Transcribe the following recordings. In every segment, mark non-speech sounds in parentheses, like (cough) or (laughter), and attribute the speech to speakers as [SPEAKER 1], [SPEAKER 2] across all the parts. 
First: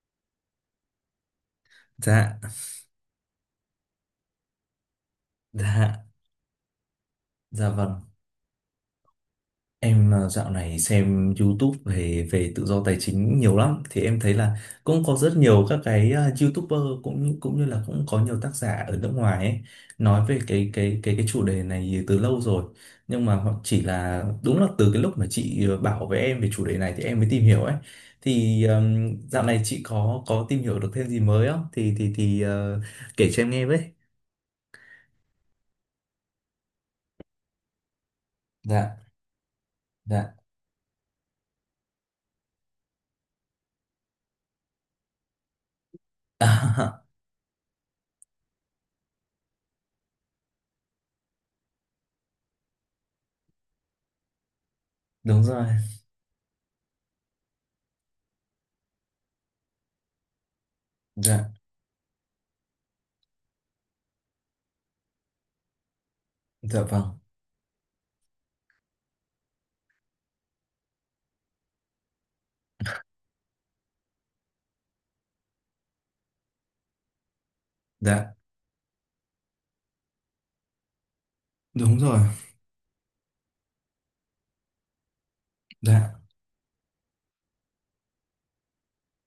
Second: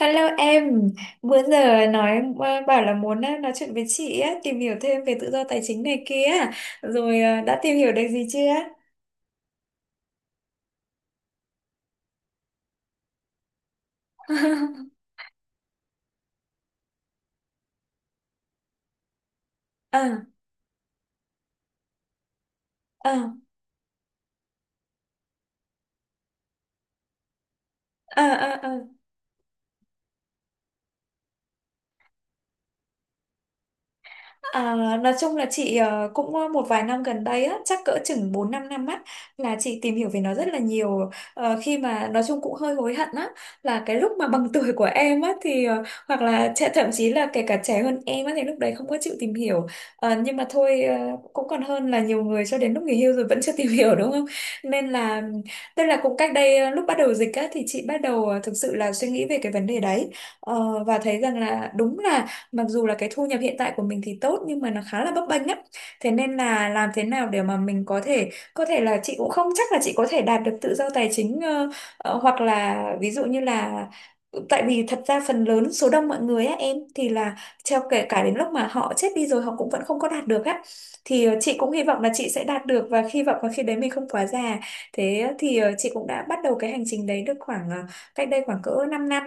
[SPEAKER 1] Hello em, bữa giờ nói
[SPEAKER 2] Dạ,
[SPEAKER 1] bảo là muốn nói chuyện với chị á, tìm hiểu thêm về tự do tài chính này
[SPEAKER 2] dạ,
[SPEAKER 1] kia, rồi đã
[SPEAKER 2] dạ,
[SPEAKER 1] tìm hiểu
[SPEAKER 2] vâng.
[SPEAKER 1] được gì chưa?
[SPEAKER 2] Em dạo này xem YouTube về về tự do tài chính nhiều lắm thì em thấy là cũng
[SPEAKER 1] (laughs)
[SPEAKER 2] có rất nhiều các cái YouTuber cũng như là cũng có nhiều tác giả ở nước ngoài ấy
[SPEAKER 1] À,
[SPEAKER 2] nói về cái chủ đề này từ lâu rồi. Nhưng
[SPEAKER 1] à,
[SPEAKER 2] mà họ chỉ là đúng là từ cái lúc mà chị bảo với em về chủ đề này thì em mới tìm hiểu ấy.
[SPEAKER 1] à,
[SPEAKER 2] Thì
[SPEAKER 1] à, à.
[SPEAKER 2] dạo này chị có tìm hiểu được thêm gì mới không? Thì kể cho em nghe với.
[SPEAKER 1] À, nói chung là chị cũng một vài năm gần đây á, chắc cỡ chừng bốn 5 năm
[SPEAKER 2] Dạ,
[SPEAKER 1] á là chị tìm hiểu về
[SPEAKER 2] dạ.
[SPEAKER 1] nó rất là nhiều. Khi mà nói chung cũng hơi hối hận á là cái lúc mà bằng (laughs) tuổi của em á thì hoặc là thậm chí
[SPEAKER 2] (laughs)
[SPEAKER 1] là kể cả trẻ hơn em á thì lúc đấy không có chịu tìm hiểu. Nhưng mà thôi cũng còn hơn là nhiều người cho đến lúc nghỉ hưu rồi vẫn chưa (laughs) tìm hiểu, đúng không, nên là
[SPEAKER 2] Đúng rồi.
[SPEAKER 1] tức là cũng cách đây lúc bắt đầu dịch á thì chị bắt đầu thực sự là suy nghĩ về cái vấn đề đấy. Và thấy rằng
[SPEAKER 2] Dạ.
[SPEAKER 1] là đúng là mặc dù là cái thu nhập hiện tại của mình thì tốt nhưng mà nó khá là bấp bênh á, thế nên là
[SPEAKER 2] Dạ
[SPEAKER 1] làm thế
[SPEAKER 2] vâng,
[SPEAKER 1] nào để mà mình có thể là chị cũng không chắc là chị có thể đạt được tự do tài chính hoặc là ví dụ như là tại vì thật ra phần lớn số đông mọi người á, em thì là theo kể cả đến
[SPEAKER 2] dạ,
[SPEAKER 1] lúc mà họ chết đi rồi họ cũng vẫn không có đạt được á. Thì chị cũng hy
[SPEAKER 2] đúng
[SPEAKER 1] vọng là
[SPEAKER 2] rồi,
[SPEAKER 1] chị sẽ đạt được và hy vọng là khi đấy mình không quá già. Thế thì chị cũng
[SPEAKER 2] dạ,
[SPEAKER 1] đã bắt đầu cái hành trình đấy được khoảng cách đây khoảng cỡ 5 năm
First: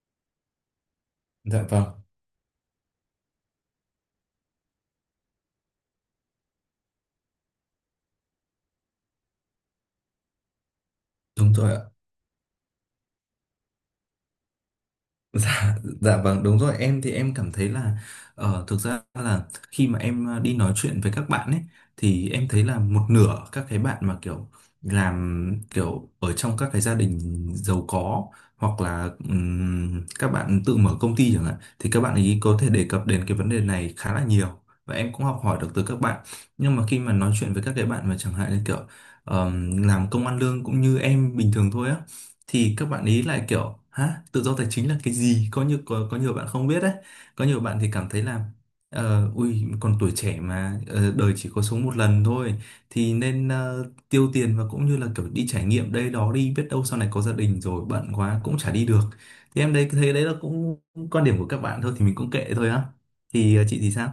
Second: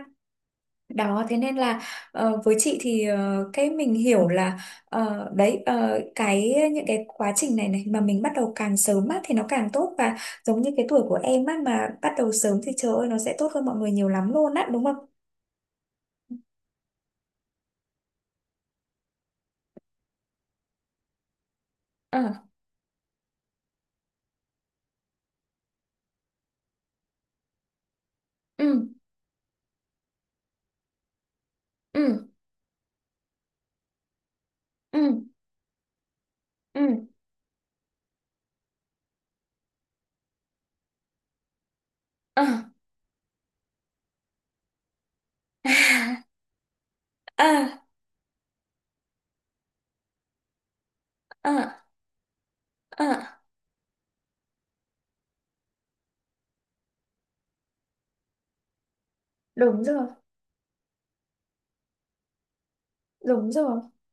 [SPEAKER 1] đó. Thế nên
[SPEAKER 2] dạ
[SPEAKER 1] là
[SPEAKER 2] vâng,
[SPEAKER 1] với chị thì cái mình hiểu là đấy cái những cái quá trình này này mà mình bắt đầu càng sớm á thì nó càng tốt, và giống như cái tuổi của em
[SPEAKER 2] đúng
[SPEAKER 1] á,
[SPEAKER 2] rồi ạ.
[SPEAKER 1] mà bắt đầu sớm thì trời ơi nó sẽ tốt hơn mọi người nhiều lắm luôn á, đúng không?
[SPEAKER 2] Dạ, dạ vâng đúng rồi em thì em cảm thấy là thực ra là khi mà em đi nói chuyện với các bạn ấy
[SPEAKER 1] Ờ,
[SPEAKER 2] thì em thấy là một nửa các cái bạn mà kiểu làm kiểu ở trong các cái gia đình giàu có hoặc
[SPEAKER 1] ừ,
[SPEAKER 2] là các bạn tự mở công ty chẳng hạn thì các bạn
[SPEAKER 1] ừ,
[SPEAKER 2] ấy có thể đề cập đến cái vấn đề này khá là nhiều và
[SPEAKER 1] ừ,
[SPEAKER 2] em cũng học hỏi được từ các bạn nhưng mà khi
[SPEAKER 1] ừ,
[SPEAKER 2] mà nói chuyện với các cái bạn mà chẳng hạn như kiểu làm công ăn lương cũng như em bình thường thôi á
[SPEAKER 1] ờ,
[SPEAKER 2] thì các bạn ý lại kiểu hả tự do tài chính là cái gì có như có nhiều bạn không biết đấy có nhiều bạn
[SPEAKER 1] à,
[SPEAKER 2] thì cảm thấy là ui còn tuổi trẻ mà đời chỉ có
[SPEAKER 1] à,
[SPEAKER 2] sống một lần thôi thì
[SPEAKER 1] à,
[SPEAKER 2] nên tiêu tiền và cũng như là kiểu đi trải nghiệm đây đó đi biết đâu sau này có gia đình rồi bận quá cũng chả đi được thì em
[SPEAKER 1] đúng
[SPEAKER 2] đấy
[SPEAKER 1] rồi,
[SPEAKER 2] thấy đấy là cũng quan điểm của các bạn thôi thì mình cũng kệ thôi á
[SPEAKER 1] đúng
[SPEAKER 2] thì chị
[SPEAKER 1] rồi.
[SPEAKER 2] thì sao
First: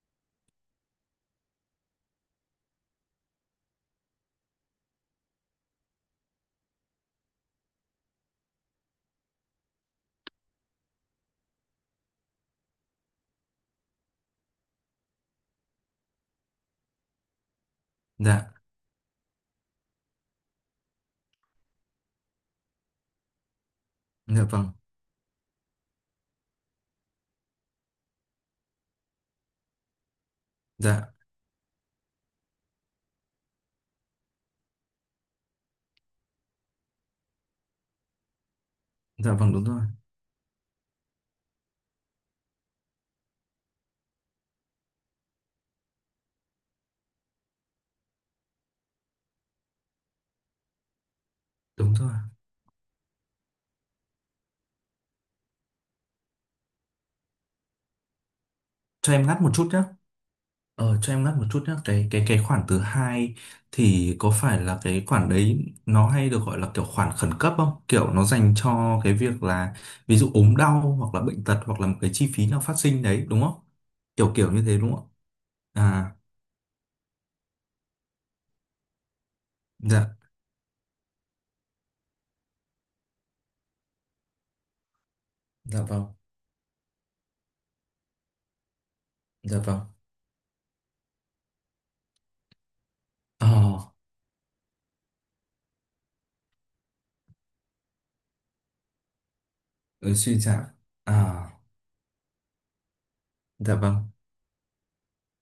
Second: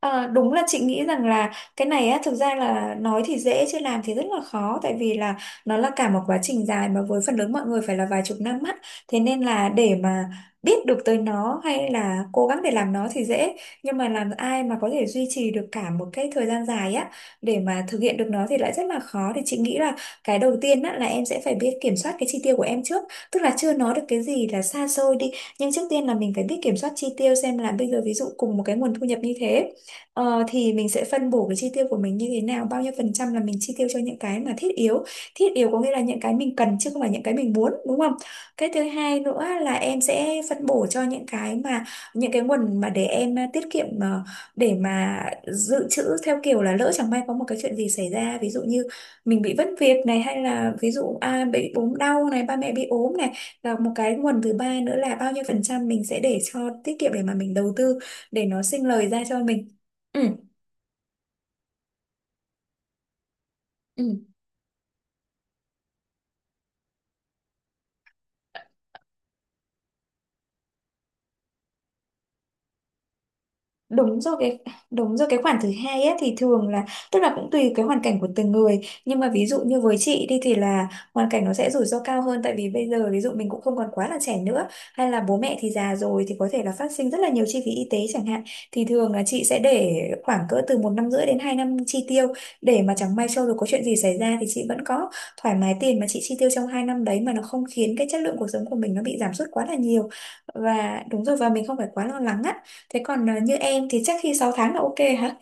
[SPEAKER 1] Ờ, Đúng là chị nghĩ rằng là cái này á, thực ra là nói thì dễ chứ làm thì rất là khó, tại vì là nó là cả một quá trình dài mà với phần lớn mọi người phải là vài chục năm á. Thế nên là để mà biết được tới nó hay là cố gắng để làm nó thì dễ, nhưng mà làm ai mà có thể duy trì được cả một cái thời gian dài á để mà thực hiện được nó
[SPEAKER 2] dạ
[SPEAKER 1] thì lại rất là khó. Thì chị nghĩ là cái đầu tiên á là em sẽ phải biết kiểm soát cái chi tiêu của em trước, tức là chưa nói được cái
[SPEAKER 2] dạ
[SPEAKER 1] gì là
[SPEAKER 2] vâng
[SPEAKER 1] xa xôi đi, nhưng trước tiên là mình phải biết kiểm soát chi tiêu xem là bây giờ ví dụ cùng một cái nguồn thu nhập như thế. Thì mình sẽ
[SPEAKER 2] dạ
[SPEAKER 1] phân bổ cái chi tiêu của mình như thế nào, bao nhiêu phần trăm là mình chi tiêu cho những cái mà thiết yếu. Thiết yếu có nghĩa là những cái mình cần chứ không phải những cái mình muốn, đúng không. Cái thứ hai
[SPEAKER 2] dạ
[SPEAKER 1] nữa
[SPEAKER 2] vâng
[SPEAKER 1] là em sẽ phân bổ cho những cái mà những cái nguồn mà để em tiết kiệm để mà dự trữ theo kiểu là lỡ chẳng may có một cái chuyện gì xảy ra, ví dụ như mình bị mất việc này, hay là ví dụ bị ốm
[SPEAKER 2] đúng rồi
[SPEAKER 1] đau này, ba mẹ bị ốm này. Và một cái nguồn thứ ba nữa là bao nhiêu phần trăm mình sẽ để cho tiết kiệm để mà mình đầu tư, để nó sinh lời
[SPEAKER 2] cho
[SPEAKER 1] ra
[SPEAKER 2] em
[SPEAKER 1] cho
[SPEAKER 2] ngắt một
[SPEAKER 1] mình.
[SPEAKER 2] chút nhé.
[SPEAKER 1] Ừ,
[SPEAKER 2] Cho em ngắt một chút nhé cái khoản thứ hai thì
[SPEAKER 1] ừ.
[SPEAKER 2] có phải là cái khoản đấy nó hay được gọi là kiểu khoản khẩn cấp không, kiểu nó dành cho cái việc là ví dụ ốm đau hoặc là bệnh tật hoặc là một cái chi phí nào phát sinh đấy đúng không,
[SPEAKER 1] Đúng
[SPEAKER 2] kiểu
[SPEAKER 1] rồi,
[SPEAKER 2] kiểu như thế đúng không?
[SPEAKER 1] đúng rồi, cái khoản thứ hai
[SPEAKER 2] À,
[SPEAKER 1] ấy, thì thường là tức là cũng tùy cái hoàn cảnh của từng người, nhưng mà ví dụ như với
[SPEAKER 2] dạ,
[SPEAKER 1] chị đi thì là hoàn cảnh nó sẽ rủi ro cao hơn tại vì bây giờ ví dụ mình cũng không còn quá là trẻ nữa, hay là bố mẹ thì
[SPEAKER 2] dạ
[SPEAKER 1] già
[SPEAKER 2] vâng,
[SPEAKER 1] rồi thì có thể là phát sinh rất là nhiều chi phí y tế chẳng hạn. Thì thường là chị sẽ
[SPEAKER 2] dạ vâng.
[SPEAKER 1] để khoảng cỡ từ 1,5 năm đến 2 năm chi tiêu để mà chẳng may sau
[SPEAKER 2] ờ
[SPEAKER 1] rồi có chuyện gì xảy ra thì chị vẫn có thoải mái tiền mà chị chi tiêu trong 2 năm đấy, mà nó không khiến cái chất lượng cuộc sống của mình nó bị giảm sút quá là nhiều,
[SPEAKER 2] ừ, suy giảm.
[SPEAKER 1] và đúng rồi và
[SPEAKER 2] À,
[SPEAKER 1] mình không phải quá lo lắng á. Thế còn như
[SPEAKER 2] dạ
[SPEAKER 1] em
[SPEAKER 2] vâng.
[SPEAKER 1] thì chắc khi 6 tháng là ok hả?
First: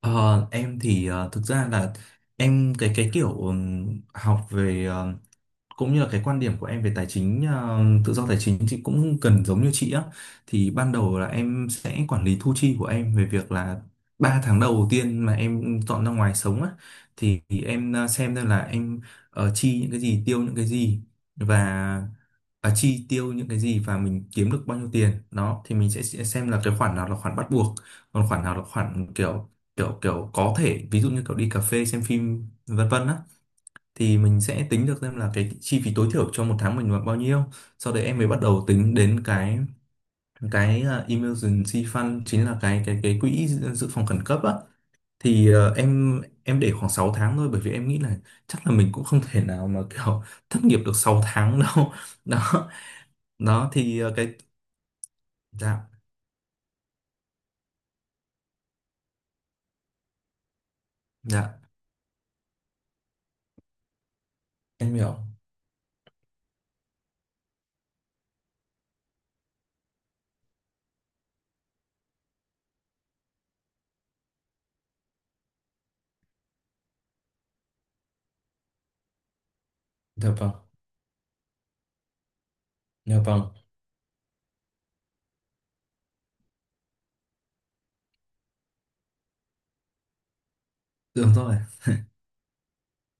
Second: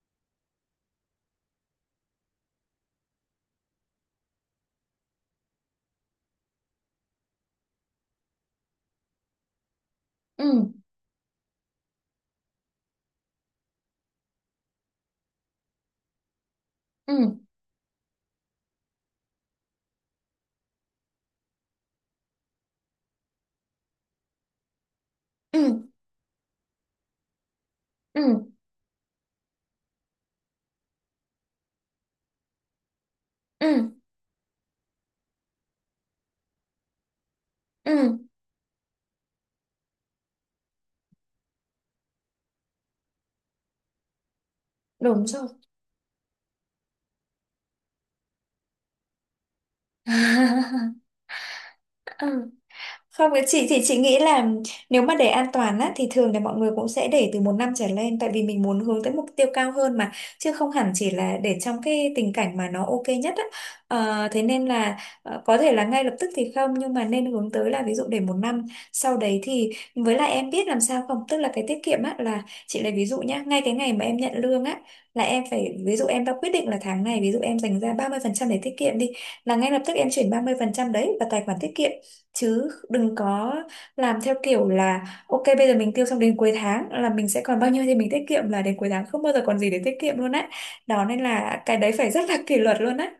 [SPEAKER 2] ờ em thì thực ra là em cái kiểu học về cũng như là cái quan điểm của em về tài chính tự do tài chính thì cũng cần giống như chị á
[SPEAKER 1] Ừ,
[SPEAKER 2] thì ban đầu là em sẽ quản lý thu chi của em về việc là 3 tháng đầu tiên mà em dọn ra ngoài sống á
[SPEAKER 1] ừ,
[SPEAKER 2] thì em xem là em chi những cái gì tiêu những cái gì và chi tiêu những cái gì và mình kiếm được bao nhiêu tiền đó thì
[SPEAKER 1] ừ,
[SPEAKER 2] mình sẽ xem là cái khoản nào là khoản bắt buộc
[SPEAKER 1] ừ,
[SPEAKER 2] còn khoản nào là khoản kiểu kiểu kiểu có thể ví dụ như kiểu đi cà phê xem phim vân vân á
[SPEAKER 1] ừ,
[SPEAKER 2] thì mình sẽ tính được xem là cái chi phí tối thiểu cho một tháng mình là bao nhiêu sau đấy
[SPEAKER 1] ừ,
[SPEAKER 2] em mới bắt đầu tính đến cái emergency fund chính là cái quỹ dự dự phòng khẩn cấp á
[SPEAKER 1] đúng rồi.
[SPEAKER 2] thì em để khoảng 6 tháng thôi bởi vì em nghĩ là chắc là mình cũng không thể nào mà kiểu (laughs) thất nghiệp được
[SPEAKER 1] (laughs)
[SPEAKER 2] 6 tháng đâu (laughs)
[SPEAKER 1] Ừ.
[SPEAKER 2] đó
[SPEAKER 1] Không, cái chị
[SPEAKER 2] đó
[SPEAKER 1] thì chị
[SPEAKER 2] thì
[SPEAKER 1] nghĩ
[SPEAKER 2] cái
[SPEAKER 1] là nếu mà để an toàn
[SPEAKER 2] dạ
[SPEAKER 1] á thì thường là mọi người cũng sẽ để từ một năm trở lên, tại vì mình muốn hướng tới mục tiêu cao hơn mà, chứ không hẳn chỉ là để
[SPEAKER 2] dạ
[SPEAKER 1] trong cái tình cảnh mà nó ok nhất á. Thế nên
[SPEAKER 2] em
[SPEAKER 1] là
[SPEAKER 2] hiểu
[SPEAKER 1] có thể là ngay lập tức thì không, nhưng mà nên hướng tới là ví dụ để một năm. Sau đấy thì với lại em biết làm sao không, tức là cái tiết kiệm á là chị lấy ví dụ nhá, ngay cái ngày mà em nhận lương á là em phải ví dụ em đã quyết định là tháng này ví dụ em dành ra 30% để tiết kiệm đi, là ngay lập tức em chuyển
[SPEAKER 2] dạ
[SPEAKER 1] ba
[SPEAKER 2] vâng
[SPEAKER 1] mươi phần trăm đấy vào tài khoản tiết kiệm, chứ đừng
[SPEAKER 2] dạ vâng
[SPEAKER 1] có làm theo kiểu là ok bây giờ mình tiêu xong đến cuối tháng là mình sẽ còn bao nhiêu thì mình tiết kiệm, là đến cuối tháng không bao giờ còn gì để tiết kiệm luôn á. Đó nên
[SPEAKER 2] đúng rồi.
[SPEAKER 1] là cái đấy phải rất là (laughs) kỷ luật luôn á.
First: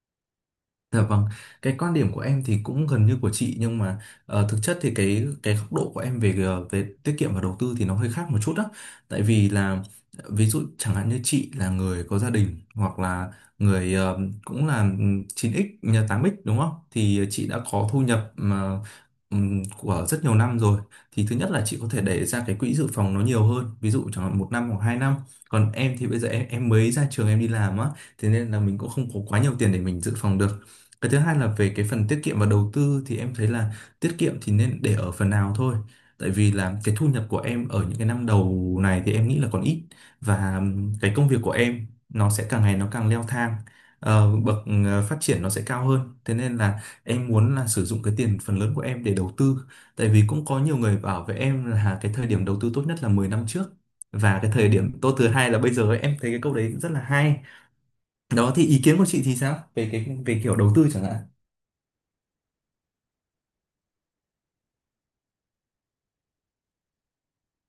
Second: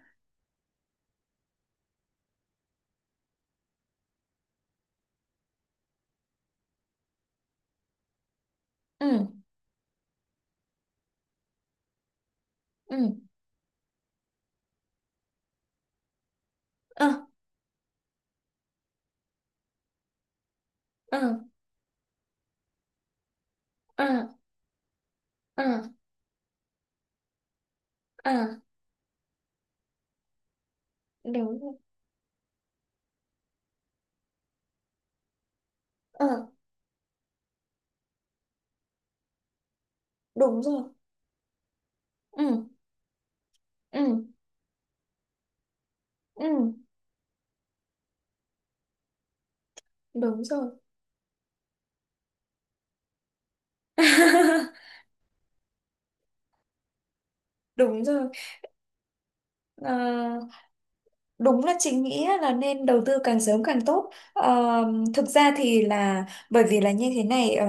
[SPEAKER 2] Dạ vâng, cái quan điểm của em thì cũng gần như của chị nhưng mà thực chất thì cái góc độ của em về về tiết kiệm và đầu tư thì nó hơi khác một chút đó. Tại
[SPEAKER 1] Ừ,
[SPEAKER 2] vì là ví dụ chẳng hạn như chị là người có gia đình hoặc
[SPEAKER 1] ừ,
[SPEAKER 2] là người cũng là 9x nhà 8x đúng không?
[SPEAKER 1] ờ,
[SPEAKER 2] Thì chị đã có thu nhập mà của rất nhiều năm rồi.
[SPEAKER 1] ờ,
[SPEAKER 2] Thì thứ nhất là chị có thể để ra cái quỹ dự phòng nó nhiều hơn, ví
[SPEAKER 1] ờ,
[SPEAKER 2] dụ chẳng hạn 1 năm hoặc 2 năm.
[SPEAKER 1] ờ,
[SPEAKER 2] Còn em thì bây giờ em mới ra trường em đi làm á, thế
[SPEAKER 1] ờ,
[SPEAKER 2] nên là mình cũng không có quá nhiều tiền để mình dự phòng được cái thứ hai là
[SPEAKER 1] đúng
[SPEAKER 2] về
[SPEAKER 1] rồi,
[SPEAKER 2] cái phần tiết kiệm và đầu tư thì em thấy là tiết kiệm thì nên để ở phần nào thôi.
[SPEAKER 1] ờ,
[SPEAKER 2] Tại vì là cái thu nhập của em ở những cái năm đầu này thì em nghĩ là còn ít và
[SPEAKER 1] đúng rồi,
[SPEAKER 2] cái công việc của em nó
[SPEAKER 1] ừ,
[SPEAKER 2] sẽ càng ngày nó càng leo thang.
[SPEAKER 1] ừ,
[SPEAKER 2] Ờ, bậc phát triển nó sẽ cao hơn. Thế nên
[SPEAKER 1] ừ,
[SPEAKER 2] là em muốn là sử dụng cái tiền phần lớn của em để đầu tư. Tại vì
[SPEAKER 1] đúng
[SPEAKER 2] cũng có
[SPEAKER 1] rồi.
[SPEAKER 2] nhiều người bảo với em là cái thời điểm đầu tư tốt nhất là 10 năm trước và cái thời
[SPEAKER 1] (laughs)
[SPEAKER 2] điểm tốt thứ hai là bây giờ ấy. Em thấy cái câu đấy rất là hay.
[SPEAKER 1] Đúng rồi.
[SPEAKER 2] Đó thì ý kiến của chị thì sao? Về cái
[SPEAKER 1] Ờ,
[SPEAKER 2] về kiểu đầu tư chẳng hạn.
[SPEAKER 1] Đúng là chị nghĩ á, là nên đầu tư càng sớm càng tốt. Ờ, Thực ra thì là bởi vì là như thế này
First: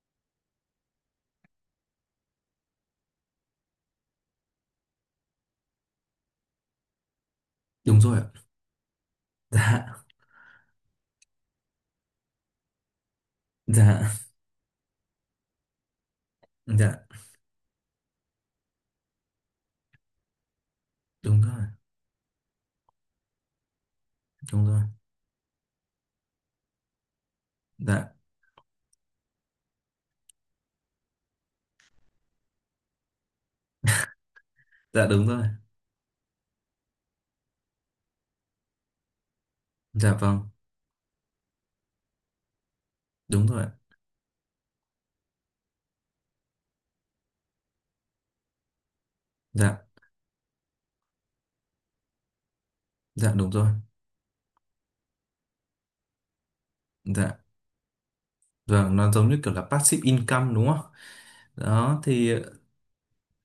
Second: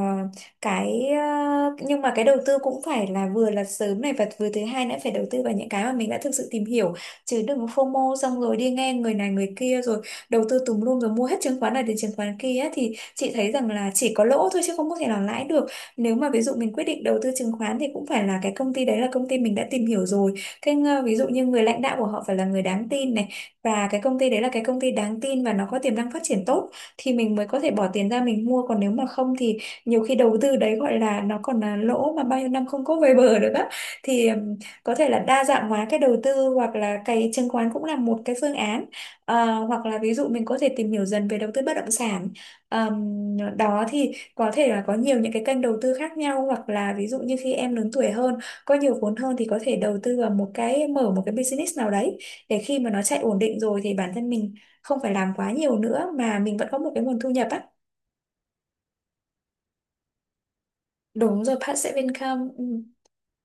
[SPEAKER 1] cái nhưng mà cái đầu tư cũng phải là vừa là sớm này và vừa thứ hai nữa phải đầu tư vào những cái mà mình đã thực sự tìm hiểu, chứ đừng
[SPEAKER 2] Đúng
[SPEAKER 1] FOMO
[SPEAKER 2] rồi ạ,
[SPEAKER 1] xong rồi đi nghe người này người kia rồi
[SPEAKER 2] dạ,
[SPEAKER 1] đầu tư tùm lum, rồi mua hết chứng khoán này đến chứng khoán kia á, thì chị thấy rằng là chỉ
[SPEAKER 2] dạ,
[SPEAKER 1] có lỗ thôi chứ không có thể nào lãi được. Nếu mà ví dụ mình quyết định
[SPEAKER 2] dạ
[SPEAKER 1] đầu tư chứng khoán thì cũng phải là cái công ty đấy là công ty mình đã tìm hiểu rồi. Cái ví dụ
[SPEAKER 2] đúng
[SPEAKER 1] như người
[SPEAKER 2] rồi,
[SPEAKER 1] lãnh đạo của họ phải là người đáng tin này, và cái công ty đấy là cái
[SPEAKER 2] đúng
[SPEAKER 1] công
[SPEAKER 2] rồi,
[SPEAKER 1] ty đáng tin và nó có tiềm năng phát triển tốt thì mình mới có thể bỏ tiền
[SPEAKER 2] dạ,
[SPEAKER 1] ra mình mua, còn nếu mà không thì nhiều khi đầu tư đấy gọi là nó còn là lỗ mà bao nhiêu năm không có về bờ được á. Thì có
[SPEAKER 2] dạ
[SPEAKER 1] thể là
[SPEAKER 2] đúng
[SPEAKER 1] đa
[SPEAKER 2] rồi,
[SPEAKER 1] dạng hóa cái đầu tư hoặc là cái chứng khoán cũng là một cái phương án. Hoặc là ví
[SPEAKER 2] dạ
[SPEAKER 1] dụ mình
[SPEAKER 2] vâng
[SPEAKER 1] có thể tìm hiểu dần về đầu tư bất động sản.
[SPEAKER 2] đúng rồi ạ,
[SPEAKER 1] Đó thì có thể là có nhiều những cái kênh đầu tư khác nhau, hoặc là ví dụ như khi em lớn tuổi hơn có nhiều vốn hơn thì có thể
[SPEAKER 2] dạ,
[SPEAKER 1] đầu tư vào một cái mở một cái business nào đấy, để khi mà nó chạy
[SPEAKER 2] dạ
[SPEAKER 1] ổn
[SPEAKER 2] đúng
[SPEAKER 1] định
[SPEAKER 2] rồi,
[SPEAKER 1] rồi thì bản thân mình không phải làm quá nhiều nữa mà mình vẫn có một cái nguồn thu
[SPEAKER 2] dạ
[SPEAKER 1] nhập á.
[SPEAKER 2] vâng nó giống như kiểu là passive income đúng không,
[SPEAKER 1] Đúng rồi, passive
[SPEAKER 2] đó thì.
[SPEAKER 1] income, ừ.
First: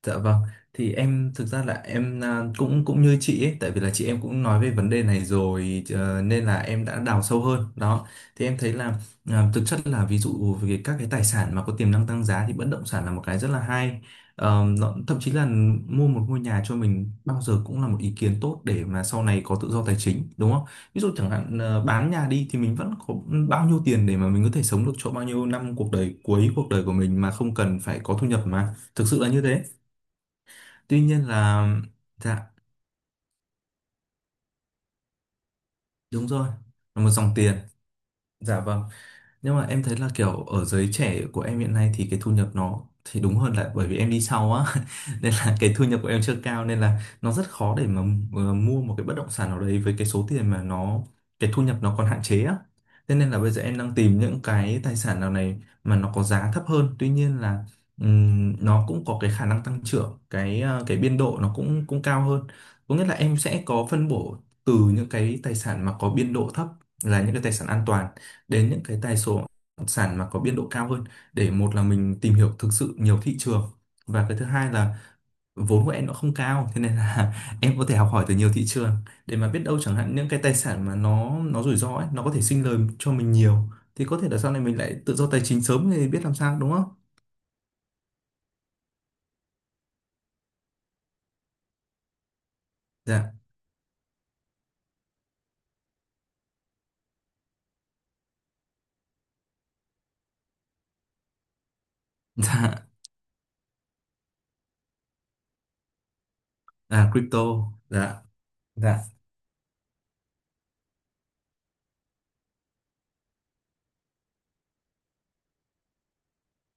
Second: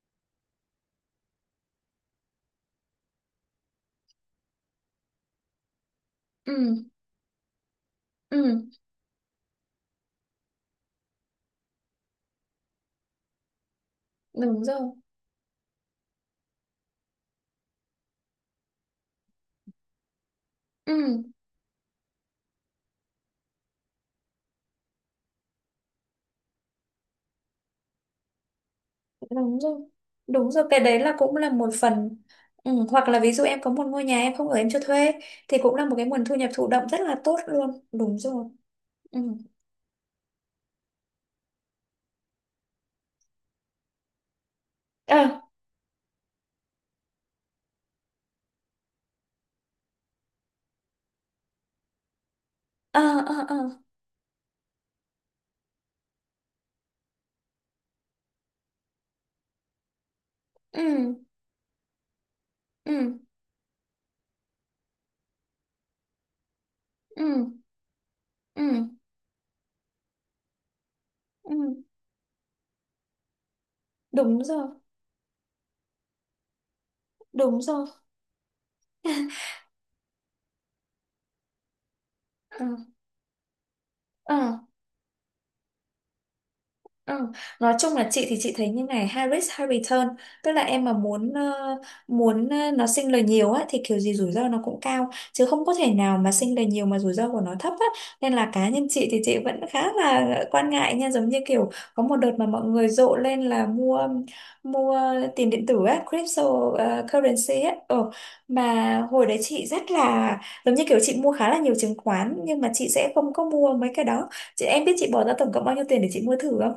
[SPEAKER 2] Dạ vâng, thì em thực ra là em cũng cũng như chị ấy, tại vì là chị em cũng nói về vấn đề này rồi nên
[SPEAKER 1] Ừ.
[SPEAKER 2] là em đã đào sâu hơn. Đó, thì em
[SPEAKER 1] Ừ.
[SPEAKER 2] thấy là thực chất là ví dụ về các cái tài sản mà có tiềm năng tăng giá thì bất động sản là một cái rất là hay.
[SPEAKER 1] Đúng rồi,
[SPEAKER 2] Nó, thậm chí là mua một ngôi nhà cho mình bao giờ cũng là một ý kiến tốt để mà sau này có tự do tài chính, đúng không? Ví dụ
[SPEAKER 1] ừ.
[SPEAKER 2] chẳng hạn bán nhà đi thì mình vẫn có bao nhiêu tiền để mà mình có thể sống được cho bao nhiêu năm cuộc đời cuối cuộc đời của mình mà không cần phải có thu nhập mà. Thực sự là như
[SPEAKER 1] Đúng
[SPEAKER 2] thế.
[SPEAKER 1] rồi, đúng rồi, cái đấy
[SPEAKER 2] Tuy
[SPEAKER 1] là
[SPEAKER 2] nhiên
[SPEAKER 1] cũng là
[SPEAKER 2] là
[SPEAKER 1] một phần,
[SPEAKER 2] dạ
[SPEAKER 1] ừ. Hoặc là ví dụ em có một ngôi nhà em không ở em cho thuê thì cũng là một cái nguồn
[SPEAKER 2] đúng
[SPEAKER 1] thu
[SPEAKER 2] rồi,
[SPEAKER 1] nhập thụ động rất
[SPEAKER 2] là một
[SPEAKER 1] là
[SPEAKER 2] dòng
[SPEAKER 1] tốt
[SPEAKER 2] tiền,
[SPEAKER 1] luôn, đúng rồi,
[SPEAKER 2] dạ vâng.
[SPEAKER 1] ừ,
[SPEAKER 2] Nhưng mà em thấy là kiểu ở giới trẻ của em hiện nay thì cái thu nhập nó thì đúng hơn là bởi vì em đi sau á
[SPEAKER 1] ờ,
[SPEAKER 2] (laughs) nên là cái thu nhập của em chưa cao nên là nó rất khó để mà mua một cái bất động sản nào đấy với cái số tiền mà nó cái thu nhập nó còn hạn chế á.
[SPEAKER 1] ờ,
[SPEAKER 2] Thế nên là
[SPEAKER 1] ờ,
[SPEAKER 2] bây giờ em
[SPEAKER 1] ờ,
[SPEAKER 2] đang tìm những cái tài sản nào này mà nó có giá thấp hơn. Tuy nhiên là nó cũng có cái khả năng tăng trưởng, cái cái
[SPEAKER 1] ừ,
[SPEAKER 2] biên độ nó cũng cũng cao hơn. Có nghĩa là
[SPEAKER 1] ừ,
[SPEAKER 2] em sẽ có phân bổ từ những cái tài sản mà có biên độ thấp là
[SPEAKER 1] ừ,
[SPEAKER 2] những cái tài sản an toàn đến những
[SPEAKER 1] ừ,
[SPEAKER 2] cái tài số sản mà có biên độ cao hơn để
[SPEAKER 1] ừ,
[SPEAKER 2] một là mình tìm hiểu thực sự nhiều thị trường và cái
[SPEAKER 1] đúng
[SPEAKER 2] thứ
[SPEAKER 1] rồi,
[SPEAKER 2] hai là vốn của em nó không cao thế nên là
[SPEAKER 1] đúng
[SPEAKER 2] (laughs) em có
[SPEAKER 1] rồi,
[SPEAKER 2] thể học hỏi từ nhiều thị trường để mà biết đâu chẳng hạn những cái tài sản mà nó rủi ro ấy nó có thể
[SPEAKER 1] ờ,
[SPEAKER 2] sinh lời cho mình nhiều thì có thể
[SPEAKER 1] ờ.
[SPEAKER 2] là sau này mình lại tự do tài chính sớm thì biết làm sao đúng không,
[SPEAKER 1] Ừ. Nói chung là chị thì chị thấy như này, high risk high return, tức là em mà muốn nó sinh lời
[SPEAKER 2] dạ,
[SPEAKER 1] nhiều á thì kiểu gì rủi ro nó cũng cao, chứ không có thể nào mà sinh lời nhiều mà rủi ro của nó thấp á. Nên là cá nhân chị thì chị vẫn khá là quan ngại nha, giống như kiểu có một đợt mà mọi
[SPEAKER 2] (laughs)
[SPEAKER 1] người
[SPEAKER 2] dạ,
[SPEAKER 1] rộ lên là mua mua tiền điện tử á, crypto,
[SPEAKER 2] à crypto,
[SPEAKER 1] currency á,
[SPEAKER 2] dạ,
[SPEAKER 1] ừ.
[SPEAKER 2] dạ,
[SPEAKER 1] Mà hồi đấy chị rất là, giống như kiểu chị mua khá là nhiều chứng khoán nhưng mà chị sẽ không có mua mấy cái đó. Chị em biết chị bỏ ra tổng cộng bao nhiêu tiền để chị mua thử không?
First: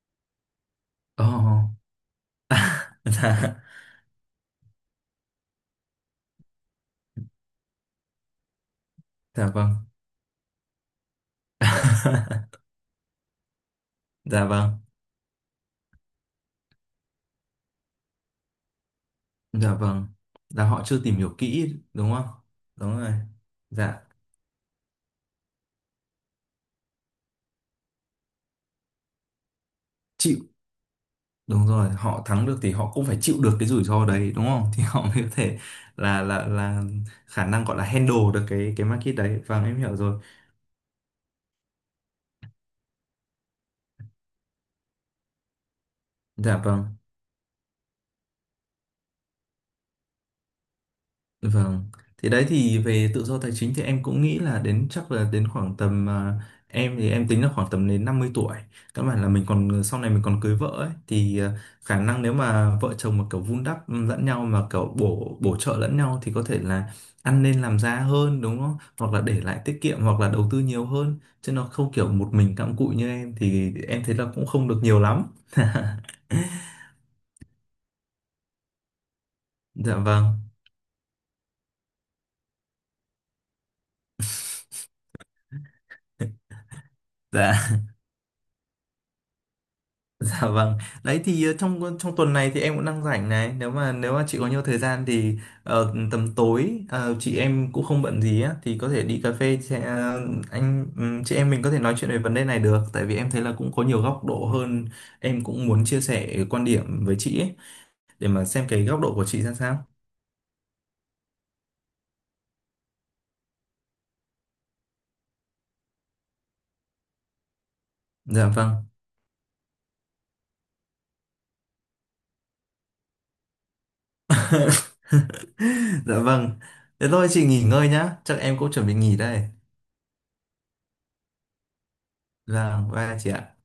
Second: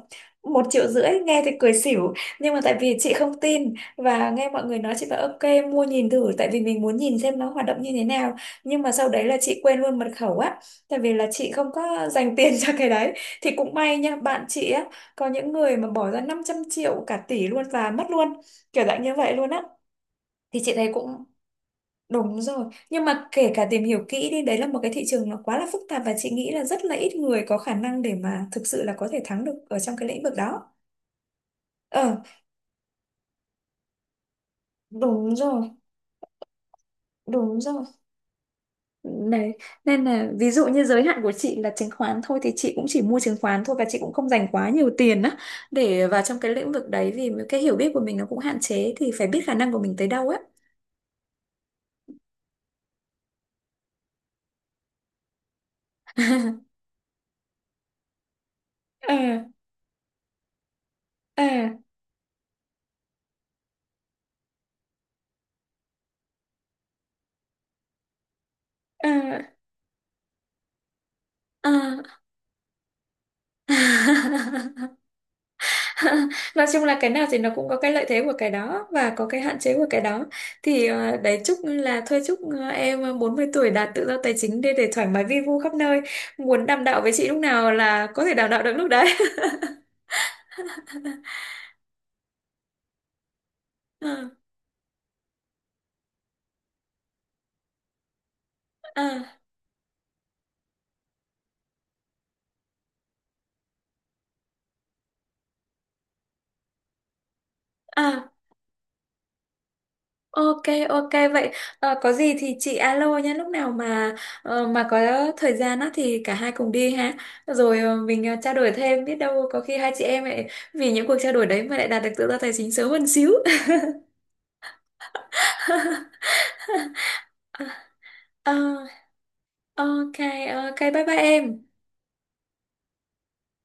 [SPEAKER 1] 1,5 triệu, nghe thì
[SPEAKER 2] oh,
[SPEAKER 1] cười xỉu, nhưng mà tại vì
[SPEAKER 2] (laughs)
[SPEAKER 1] chị không
[SPEAKER 2] dạ,
[SPEAKER 1] tin và nghe mọi người nói, chị bảo ok mua nhìn thử, tại vì mình muốn nhìn xem nó hoạt động như thế nào. Nhưng mà sau đấy là
[SPEAKER 2] dạ
[SPEAKER 1] chị
[SPEAKER 2] vâng,
[SPEAKER 1] quên luôn mật khẩu á, tại vì là chị không có dành tiền (laughs)
[SPEAKER 2] (laughs)
[SPEAKER 1] cho cái đấy. Thì cũng may nha, bạn
[SPEAKER 2] dạ vâng.
[SPEAKER 1] chị á có những người mà bỏ ra 500 triệu, cả tỷ luôn và mất luôn, kiểu dạng như vậy luôn á.
[SPEAKER 2] Dạ vâng,
[SPEAKER 1] Thì
[SPEAKER 2] là
[SPEAKER 1] chị
[SPEAKER 2] họ
[SPEAKER 1] thấy
[SPEAKER 2] chưa tìm
[SPEAKER 1] cũng
[SPEAKER 2] hiểu kỹ đúng không?
[SPEAKER 1] đúng rồi,
[SPEAKER 2] Đúng
[SPEAKER 1] nhưng
[SPEAKER 2] rồi.
[SPEAKER 1] mà kể cả tìm
[SPEAKER 2] Dạ,
[SPEAKER 1] hiểu kỹ đi, đấy là một cái thị trường nó quá là phức tạp và chị nghĩ là rất là ít người có khả năng để mà thực sự là có thể thắng được ở trong cái lĩnh vực
[SPEAKER 2] chịu.
[SPEAKER 1] đó.
[SPEAKER 2] Đúng rồi,
[SPEAKER 1] Ờ,
[SPEAKER 2] họ thắng được thì họ cũng phải chịu được cái rủi ro đấy đúng không? (laughs) Thì họ mới có
[SPEAKER 1] đúng
[SPEAKER 2] thể
[SPEAKER 1] rồi,
[SPEAKER 2] là khả
[SPEAKER 1] đúng
[SPEAKER 2] năng gọi
[SPEAKER 1] rồi.
[SPEAKER 2] là handle được cái market đấy.
[SPEAKER 1] Đấy,
[SPEAKER 2] Vâng, em hiểu
[SPEAKER 1] nên
[SPEAKER 2] rồi.
[SPEAKER 1] là ví dụ như giới hạn của chị là chứng khoán thôi thì chị cũng chỉ mua chứng khoán thôi, và chị cũng không dành quá nhiều tiền á để vào trong cái
[SPEAKER 2] Dạ
[SPEAKER 1] lĩnh vực
[SPEAKER 2] vâng.
[SPEAKER 1] đấy, vì cái hiểu biết của mình nó cũng hạn chế thì phải biết khả năng của mình tới đâu á.
[SPEAKER 2] Vâng, thì đấy thì về tự do tài chính thì em cũng nghĩ là đến chắc là đến khoảng tầm
[SPEAKER 1] (laughs)
[SPEAKER 2] em thì em tính là khoảng tầm đến 50 tuổi. Các
[SPEAKER 1] Ờ,
[SPEAKER 2] bạn là mình còn sau này mình còn cưới vợ ấy thì
[SPEAKER 1] ờ,
[SPEAKER 2] khả năng nếu mà vợ chồng mà kiểu vun đắp lẫn nhau mà kiểu bổ bổ trợ lẫn nhau thì có thể là ăn nên làm ra hơn đúng không?
[SPEAKER 1] ờ,
[SPEAKER 2] Hoặc là để lại tiết kiệm hoặc là đầu tư nhiều hơn chứ nó không kiểu một mình cặm cụi như em thì em thấy là cũng không được
[SPEAKER 1] à. (laughs)
[SPEAKER 2] nhiều lắm.
[SPEAKER 1] (laughs) Nói chung là cái nào thì nó cũng có cái lợi thế của cái đó và có cái hạn chế của
[SPEAKER 2] Dạ
[SPEAKER 1] cái đó.
[SPEAKER 2] vâng.
[SPEAKER 1] Thì đấy, chúc là thôi chúc em 40 tuổi đạt tự do tài chính, để thoải mái vi vu khắp nơi,
[SPEAKER 2] (laughs)
[SPEAKER 1] muốn đàm đạo với chị lúc
[SPEAKER 2] Dạ.
[SPEAKER 1] nào là có thể đàm đạo được lúc đấy.
[SPEAKER 2] (laughs) Dạ vâng. Đấy thì trong tuần này thì em cũng đang rảnh này.
[SPEAKER 1] (laughs)
[SPEAKER 2] Nếu mà
[SPEAKER 1] À,
[SPEAKER 2] chị có nhiều thời gian thì tầm tối chị em cũng không bận gì á thì có thể đi cà
[SPEAKER 1] à,
[SPEAKER 2] phê chị- ờ, anh chị em mình có thể nói chuyện về vấn đề này được. Tại vì em thấy là cũng có nhiều góc độ hơn. Em cũng muốn chia sẻ quan điểm với chị ấy, để
[SPEAKER 1] à.
[SPEAKER 2] mà xem cái góc độ của chị ra sao.
[SPEAKER 1] Ok, ok vậy, có gì thì chị alo nhé, lúc nào mà có thời gian á thì cả hai cùng đi ha. Rồi mình
[SPEAKER 2] Dạ
[SPEAKER 1] trao đổi
[SPEAKER 2] vâng.
[SPEAKER 1] thêm, biết đâu có khi hai chị em lại vì những cuộc trao đổi đấy mà lại đạt được tự do tài chính sớm hơn xíu.
[SPEAKER 2] (laughs) Dạ vâng. Thế
[SPEAKER 1] (laughs)
[SPEAKER 2] thôi chị nghỉ ngơi nhá. Chắc
[SPEAKER 1] Ờ,
[SPEAKER 2] em cũng chuẩn bị nghỉ đây.
[SPEAKER 1] ok, ok, bye bye em.
[SPEAKER 2] Vâng, bye chị ạ.